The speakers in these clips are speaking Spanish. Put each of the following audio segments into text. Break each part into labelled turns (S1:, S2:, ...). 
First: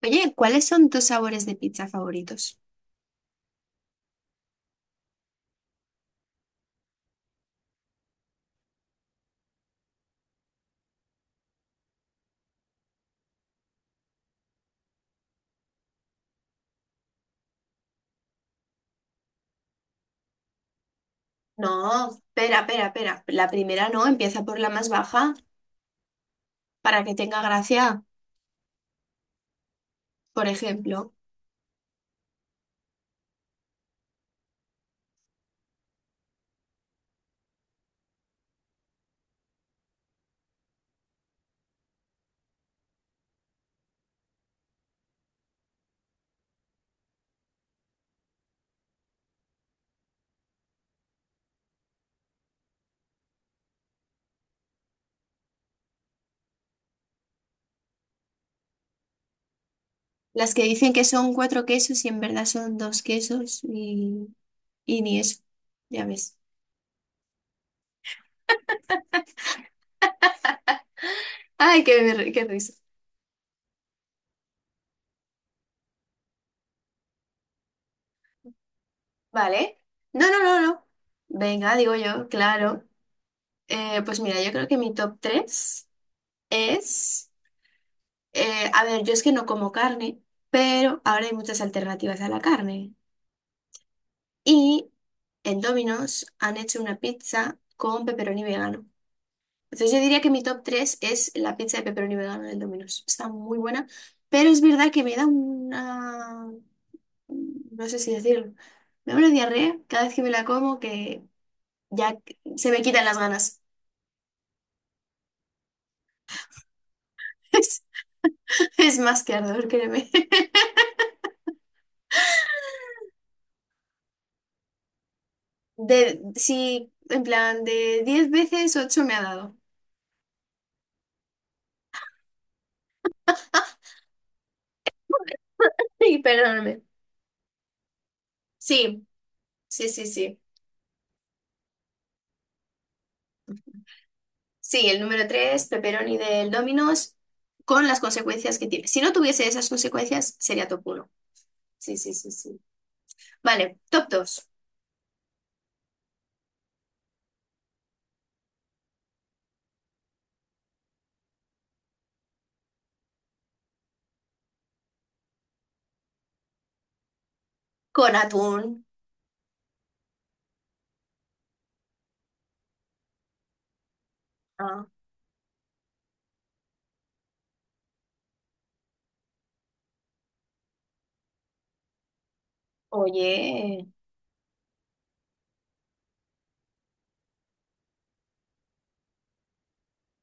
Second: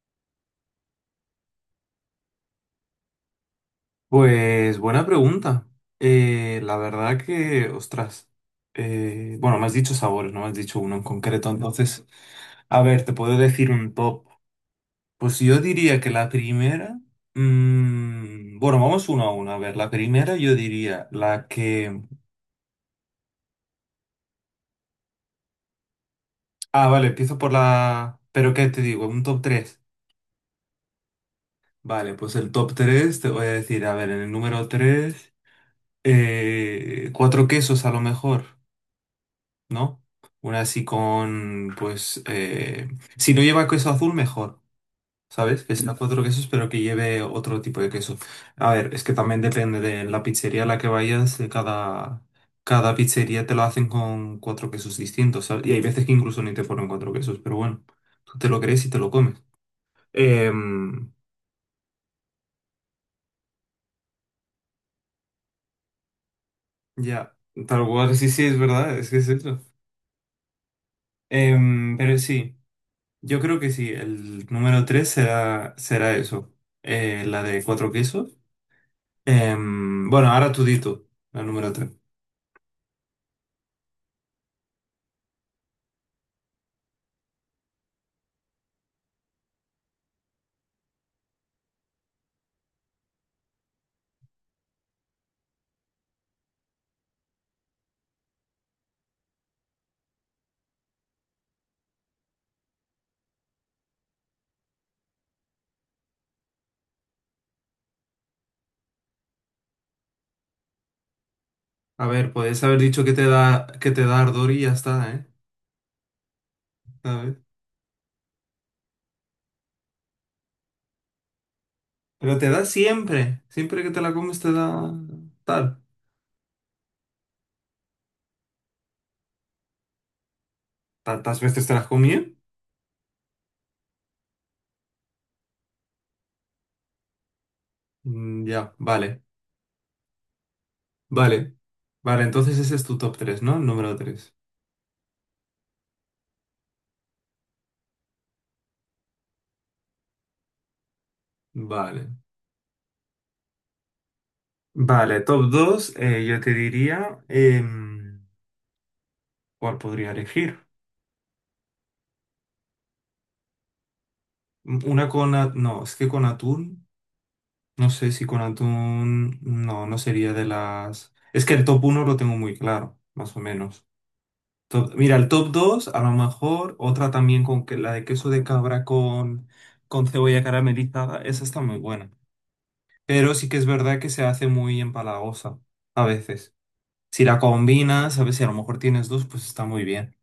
S1: Oye, ¿cuáles son tus sabores de pizza favoritos?
S2: Pues buena pregunta. La verdad que, ostras, bueno, me has dicho sabores, no me has dicho uno en concreto. Entonces, a ver, te puedo decir un top. Pues yo diría que la primera, bueno, vamos uno a uno. A ver, la primera yo diría la
S1: No,
S2: que...
S1: espera, espera, espera. La primera no, empieza por la más baja
S2: Ah,
S1: para
S2: vale,
S1: que
S2: empiezo
S1: tenga
S2: por
S1: gracia.
S2: la... Pero ¿qué te digo? Un top 3.
S1: Por ejemplo,
S2: Vale, pues el top 3 te voy a decir, a ver, en el número 3 cuatro quesos a lo mejor. ¿No? Una así con, pues, si no lleva queso azul, mejor, ¿sabes? Que sea cuatro quesos, pero que lleve otro tipo de queso. A ver, es que también depende de la pizzería a la que vayas, cada pizzería te lo hacen con cuatro quesos distintos, ¿sabes? Y hay veces que incluso ni te ponen cuatro quesos, pero bueno, tú te lo crees y te lo comes.
S1: las que dicen que
S2: Em,
S1: son cuatro quesos y en verdad son dos quesos y ni eso. Ya ves.
S2: ya, tal cual, sí, sí, es verdad, es que es eso.
S1: Ay, qué,
S2: Pero
S1: ri- qué
S2: sí.
S1: risa.
S2: Yo creo que sí, el número 3 será, será eso, la de cuatro quesos.
S1: Vale.
S2: Bueno,
S1: No, no,
S2: ahora
S1: no,
S2: tú di
S1: no.
S2: tú, la número
S1: Venga,
S2: tres.
S1: digo yo, claro. Pues mira, yo creo que mi top 3 es... A ver, yo es que no como carne, pero ahora hay muchas alternativas a la carne. Y en Domino's han hecho una pizza con pepperoni vegano. Entonces yo diría que mi top 3 es la pizza de pepperoni vegano del Domino's. Está muy buena, pero es verdad que me da una... no sé si decirlo. Me da una diarrea cada vez que me la como que
S2: A
S1: ya
S2: ver, puedes
S1: se
S2: haber
S1: me
S2: dicho
S1: quitan las ganas.
S2: que te da ardor y ya está, ¿eh? ¿Sabes?
S1: Es, es más que ardor, créeme.
S2: Pero te da siempre, siempre que te la comes te da tal.
S1: Sí, en plan, de 10 veces 8 me ha dado.
S2: ¿Tantas veces te las comí?
S1: Sí, perdóname.
S2: Ya,
S1: Sí,
S2: vale,
S1: sí, sí, sí.
S2: vale. Vale, entonces ese es tu top tres, ¿no? El número tres.
S1: Sí, el número 3 pepperoni del Domino's, con las consecuencias que tiene. Si no tuviese esas consecuencias, sería top uno. Sí,
S2: Vale.
S1: sí, sí, sí. Vale, top 2
S2: Vale, top dos, yo te diría, ¿cuál podría elegir? Una con... No, es que con atún. No sé
S1: con
S2: si con
S1: atún.
S2: atún... No, no sería de las... Es que el top uno lo tengo muy claro, más o menos.
S1: Ah,
S2: Mira, el top 2 a lo mejor otra también con que la de queso de cabra con cebolla caramelizada. Esa está muy buena. Pero sí que es
S1: oye.
S2: verdad que se hace muy empalagosa a veces. Si la combinas, a veces si a lo mejor tienes dos, pues está muy bien.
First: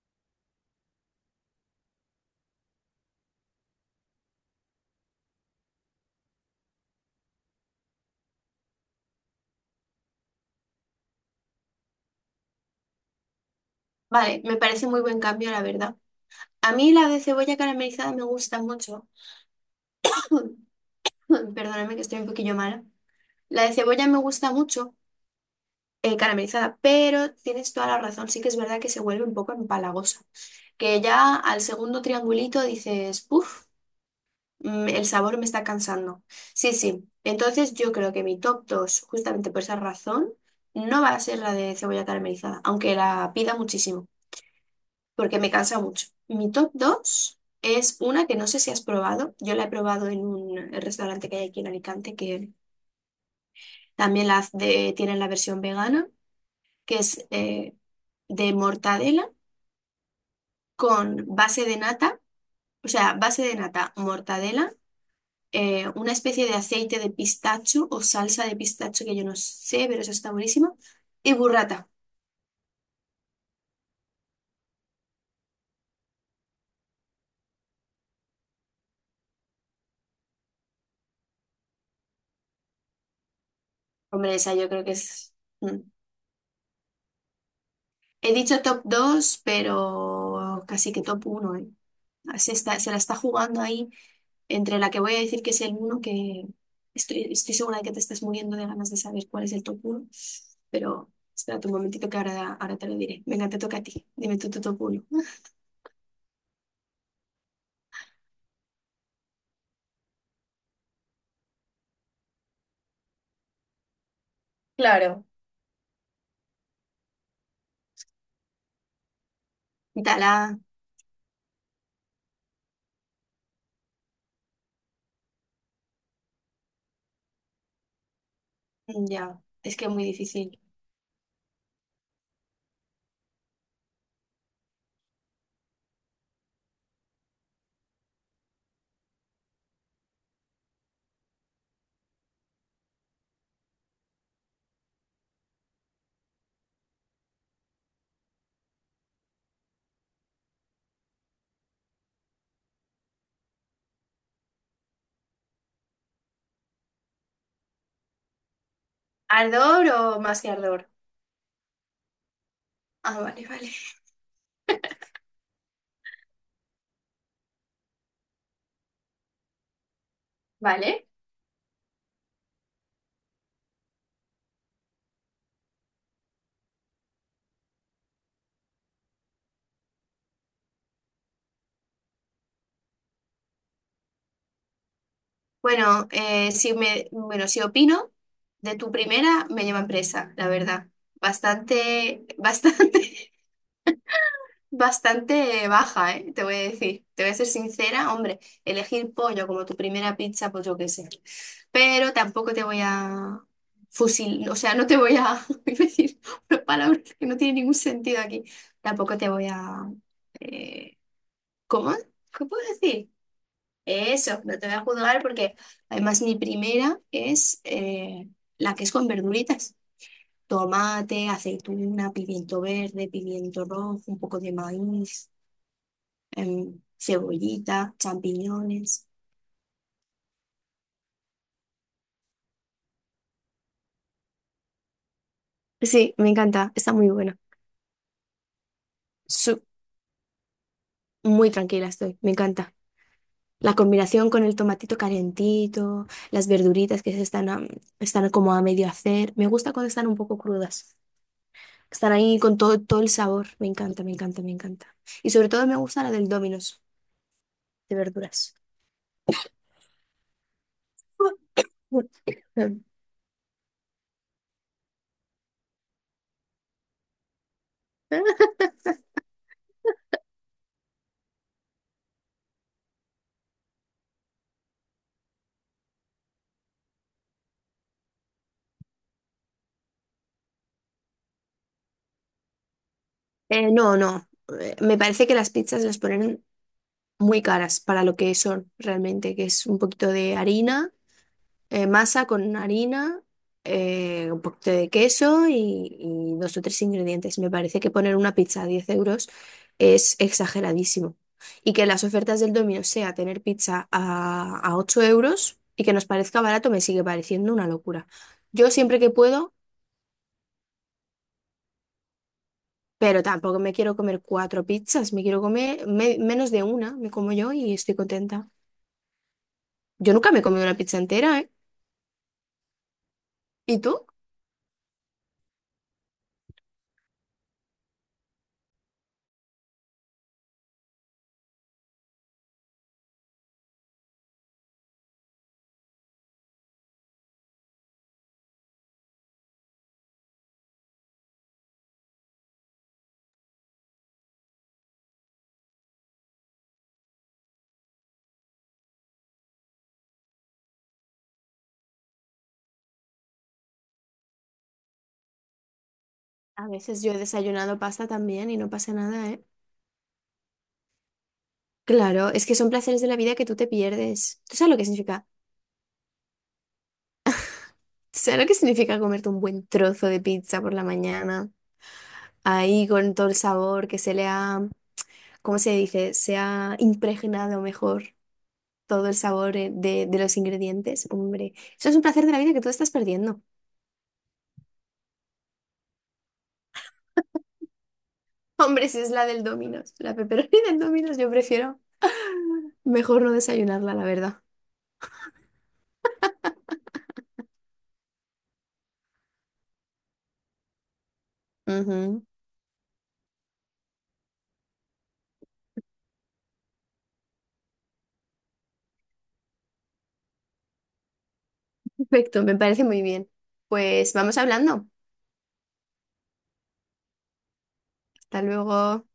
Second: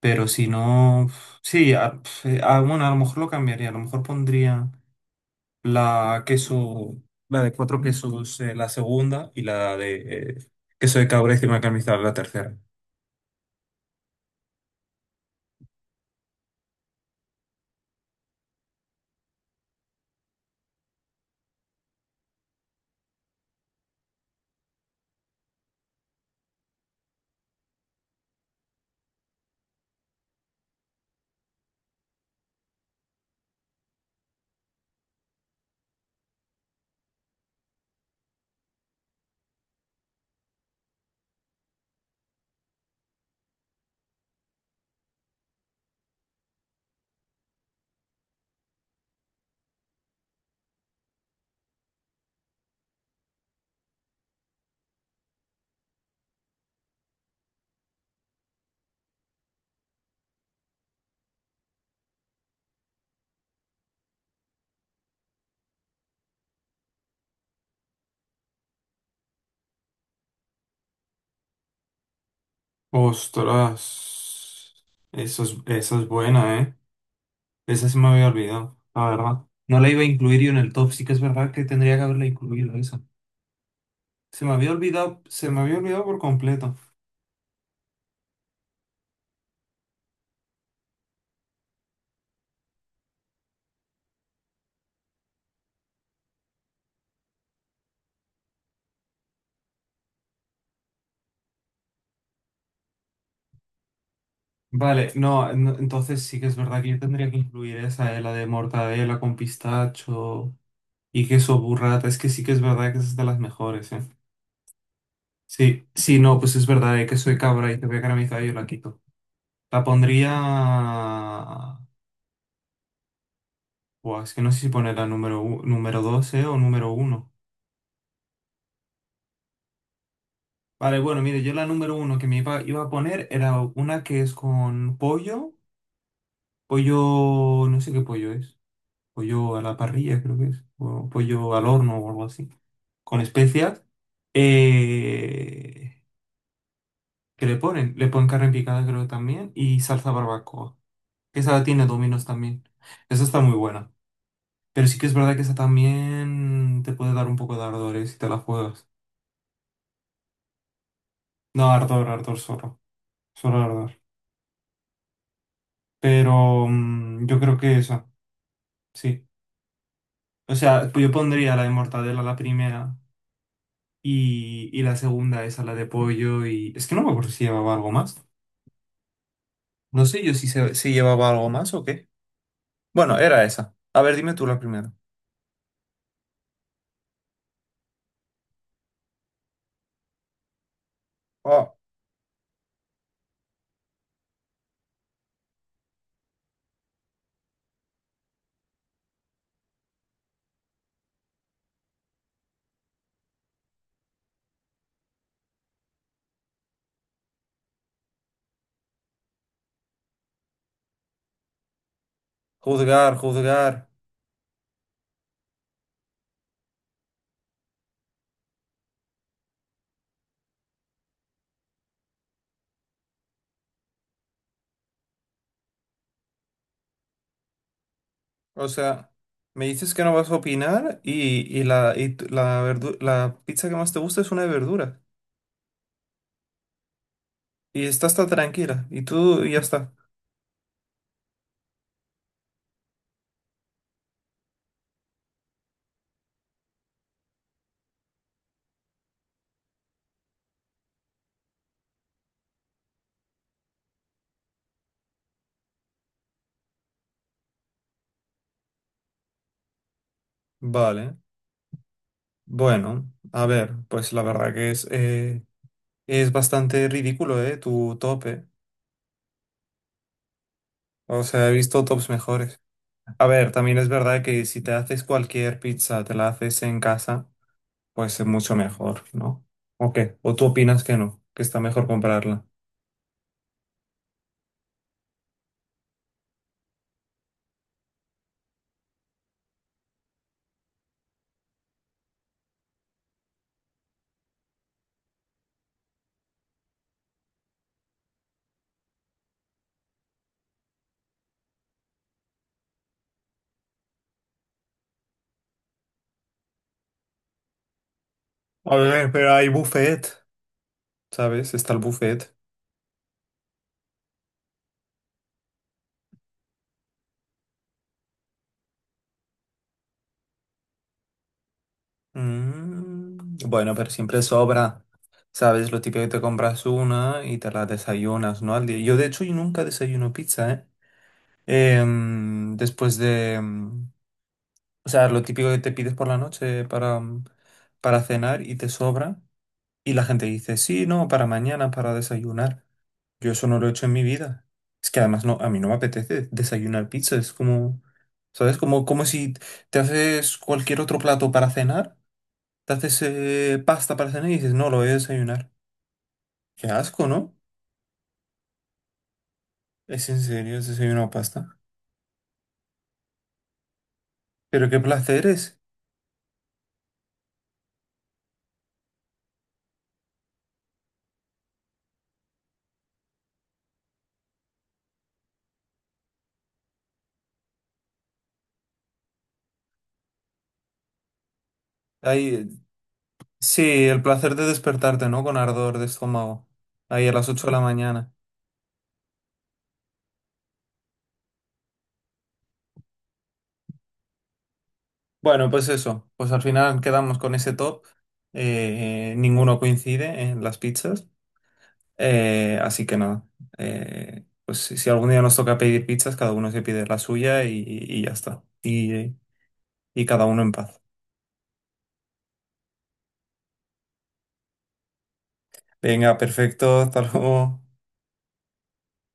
S2: Pero si no... sí, bueno, a lo mejor lo cambiaría. A lo mejor pondría... la queso, la de cuatro quesos, la segunda, y la de eh, queso de cabra y crema caramelizada, la tercera.
S1: Vale, me parece muy buen cambio, la verdad. A mí la de cebolla caramelizada me gusta mucho. Perdóname que estoy un poquillo mala. La de cebolla me gusta mucho, caramelizada, pero tienes toda la razón. Sí que es verdad que se vuelve un poco empalagosa. Que ya al segundo triangulito dices, uff. El sabor me está cansando. Sí, sí. Entonces yo creo que mi top 2 justamente por esa razón, no va a ser la de cebolla caramelizada, aunque la pida muchísimo, porque me cansa mucho. Mi top 2 es una que no sé si has probado. Yo la he probado en un restaurante que hay aquí en Alicante, que también tienen la versión vegana, que es de mortadela con base de nata, o sea, base de nata, mortadela, una especie de aceite de pistacho o salsa de pistacho que yo no sé, pero eso está buenísimo. Y burrata.
S2: Ostras, eso es, esa es buena, ¿eh? Esa se me había olvidado, la verdad. No la iba a incluir yo en el top, sí que es verdad que tendría que haberla incluido esa.
S1: Hombre,
S2: Se me
S1: esa yo
S2: había
S1: creo que
S2: olvidado,
S1: es...
S2: se me había
S1: mm.
S2: olvidado por completo.
S1: He dicho top dos, pero casi que top uno, ¿eh? Ah, se la está jugando ahí entre la que voy a decir que es el uno, que estoy segura de que te estás muriendo de ganas de saber cuál es el top uno, pero espérate un momentito, que ahora te lo diré. Venga, te toca a ti. Dime tú tu top uno.
S2: Vale, no, no, entonces sí que es verdad que yo tendría que incluir esa, la de mortadela con pistacho y queso burrata. Es que sí que es verdad que esa es de las mejores, ¿eh?
S1: Claro.
S2: Sí, sí, no, pues es verdad, que soy cabra y te voy a caramizar y yo la quito. La
S1: Dala,
S2: pondría... Buah, es que no sé si poner la número, número 12 o número uno.
S1: ya, es que es muy difícil.
S2: Vale, bueno, mire, yo la número uno que me iba, iba a poner era una que es con pollo, pollo, no sé qué pollo es, pollo a la parrilla creo que es, o pollo al horno o algo así, con especias. Eh, ¿Qué le ponen? Le ponen carne picada creo que también y salsa barbacoa. Que esa tiene dominos también. Esa está muy buena. Pero sí que es verdad que esa también te puede dar un poco de ardor, ¿eh? Si te la juegas.
S1: ¿Ardor o más que ardor?
S2: No, ardor, ardor solo.
S1: Ah, vale,
S2: Solo
S1: vale.
S2: ardor. Pero yo creo que esa, sí. O sea, pues
S1: Vale.
S2: yo pondría la de mortadela la primera y la segunda esa, la de pollo y... Es que no me acuerdo si llevaba algo más. No sé yo si, si llevaba algo más o qué. Bueno, era esa. A ver, dime tú la primera.
S1: Bueno, si opino de tu primera, me llevan presa, la verdad.
S2: Oh,
S1: Bastante, bastante, bastante baja, ¿eh? Te voy a decir. Te voy a ser sincera, hombre, elegir pollo como tu primera pizza, pues yo qué sé. Pero tampoco te voy a fusil, o sea, no te voy a iba a decir una palabra que no tiene ningún sentido aquí. Tampoco te voy a eh, ¿cómo? ¿Qué puedo decir?
S2: juzgar, juzgar.
S1: Eso, no te voy a juzgar porque además mi primera es la que es con verduritas. Tomate, aceituna, pimiento verde, pimiento rojo, un poco de maíz, cebollita,
S2: O
S1: champiñones.
S2: sea, me dices que no vas a opinar y la, la, la pizza que más te gusta es una de verdura.
S1: Sí, me encanta, está muy buena.
S2: Y está hasta tranquila. Y tú y ya
S1: Su-
S2: está.
S1: Muy tranquila estoy, me encanta. La combinación con el tomatito calentito, las verduritas que están como a medio hacer, me gusta cuando están un poco crudas. Están ahí con todo, todo el sabor. Me encanta, me encanta, me encanta. Y sobre todo me gusta la del Domino's de verduras.
S2: Vale. Bueno, a ver, pues la verdad que es bastante ridículo, ¿eh? Tu tope. O sea, he visto tops mejores. A ver, también es verdad que si te haces cualquier pizza, te la haces en casa, pues es mucho mejor, ¿no? ¿O qué? ¿O tú opinas que no? Que está mejor comprarla.
S1: No, no. Me parece que las pizzas las ponen muy caras para lo que son realmente, que es un poquito de harina. Masa con harina, un poquito de queso y dos o tres ingredientes. Me parece que poner una pizza a 10 euros es exageradísimo. Y que las ofertas del Domino sea tener pizza a, 8 euros y que nos parezca barato me sigue pareciendo una locura. Yo
S2: A
S1: siempre que
S2: ver, pero hay
S1: puedo,
S2: buffet, ¿sabes? Está el buffet.
S1: pero tampoco me quiero comer cuatro pizzas, me quiero comer menos de una, me como yo y estoy contenta. Yo nunca me he comido una pizza entera, ¿eh?
S2: Bueno,
S1: ¿Y
S2: pero
S1: tú?
S2: siempre sobra. ¿Sabes? Lo típico que te compras una y te la desayunas, ¿no? Al día. Yo, de hecho, yo nunca desayuno pizza, ¿eh? Em, después de... em, O sea, lo típico que te pides por la noche para, para cenar y te sobra. Y la gente dice, sí, no, para mañana, para desayunar. Yo eso no lo he hecho en mi vida. Es que además no, a mí no me apetece desayunar pizza. Es como, ¿sabes? Como, como si te haces cualquier otro plato para cenar. Te haces pasta para cenar y dices, no, lo voy a desayunar. Qué
S1: A veces
S2: asco,
S1: yo he
S2: ¿no?
S1: desayunado pasta también y no pasa nada.
S2: Es en serio, has desayunado pasta.
S1: Claro, es que son placeres de la vida que tú te pierdes. ¿Tú
S2: Pero
S1: sabes lo
S2: qué
S1: que
S2: placer
S1: significa?
S2: es.
S1: ¿Tú sabes lo que significa comerte un buen trozo de pizza por la mañana? Ahí con todo el sabor que se le ha, ¿cómo se dice? Se ha impregnado mejor todo el sabor, de los ingredientes. Hombre, eso es un placer de la
S2: Ay,
S1: vida que tú estás perdiendo.
S2: sí, el placer de despertarte, ¿no? Con ardor de estómago. Ahí a las 8 de la mañana.
S1: Hombre, si es la del Domino's, la pepperoni del Domino's, yo prefiero mejor no desayunarla, la verdad.
S2: Bueno, pues eso. Pues al final quedamos con ese top. Ninguno coincide en las pizzas.
S1: Ujú.
S2: Así que nada. Pues si si algún día nos toca pedir pizzas, cada uno se pide la suya y ya está. Y cada uno en paz.
S1: Perfecto, me parece muy bien. Pues vamos hablando.
S2: Venga, perfecto. Hasta luego.
S1: Hasta luego.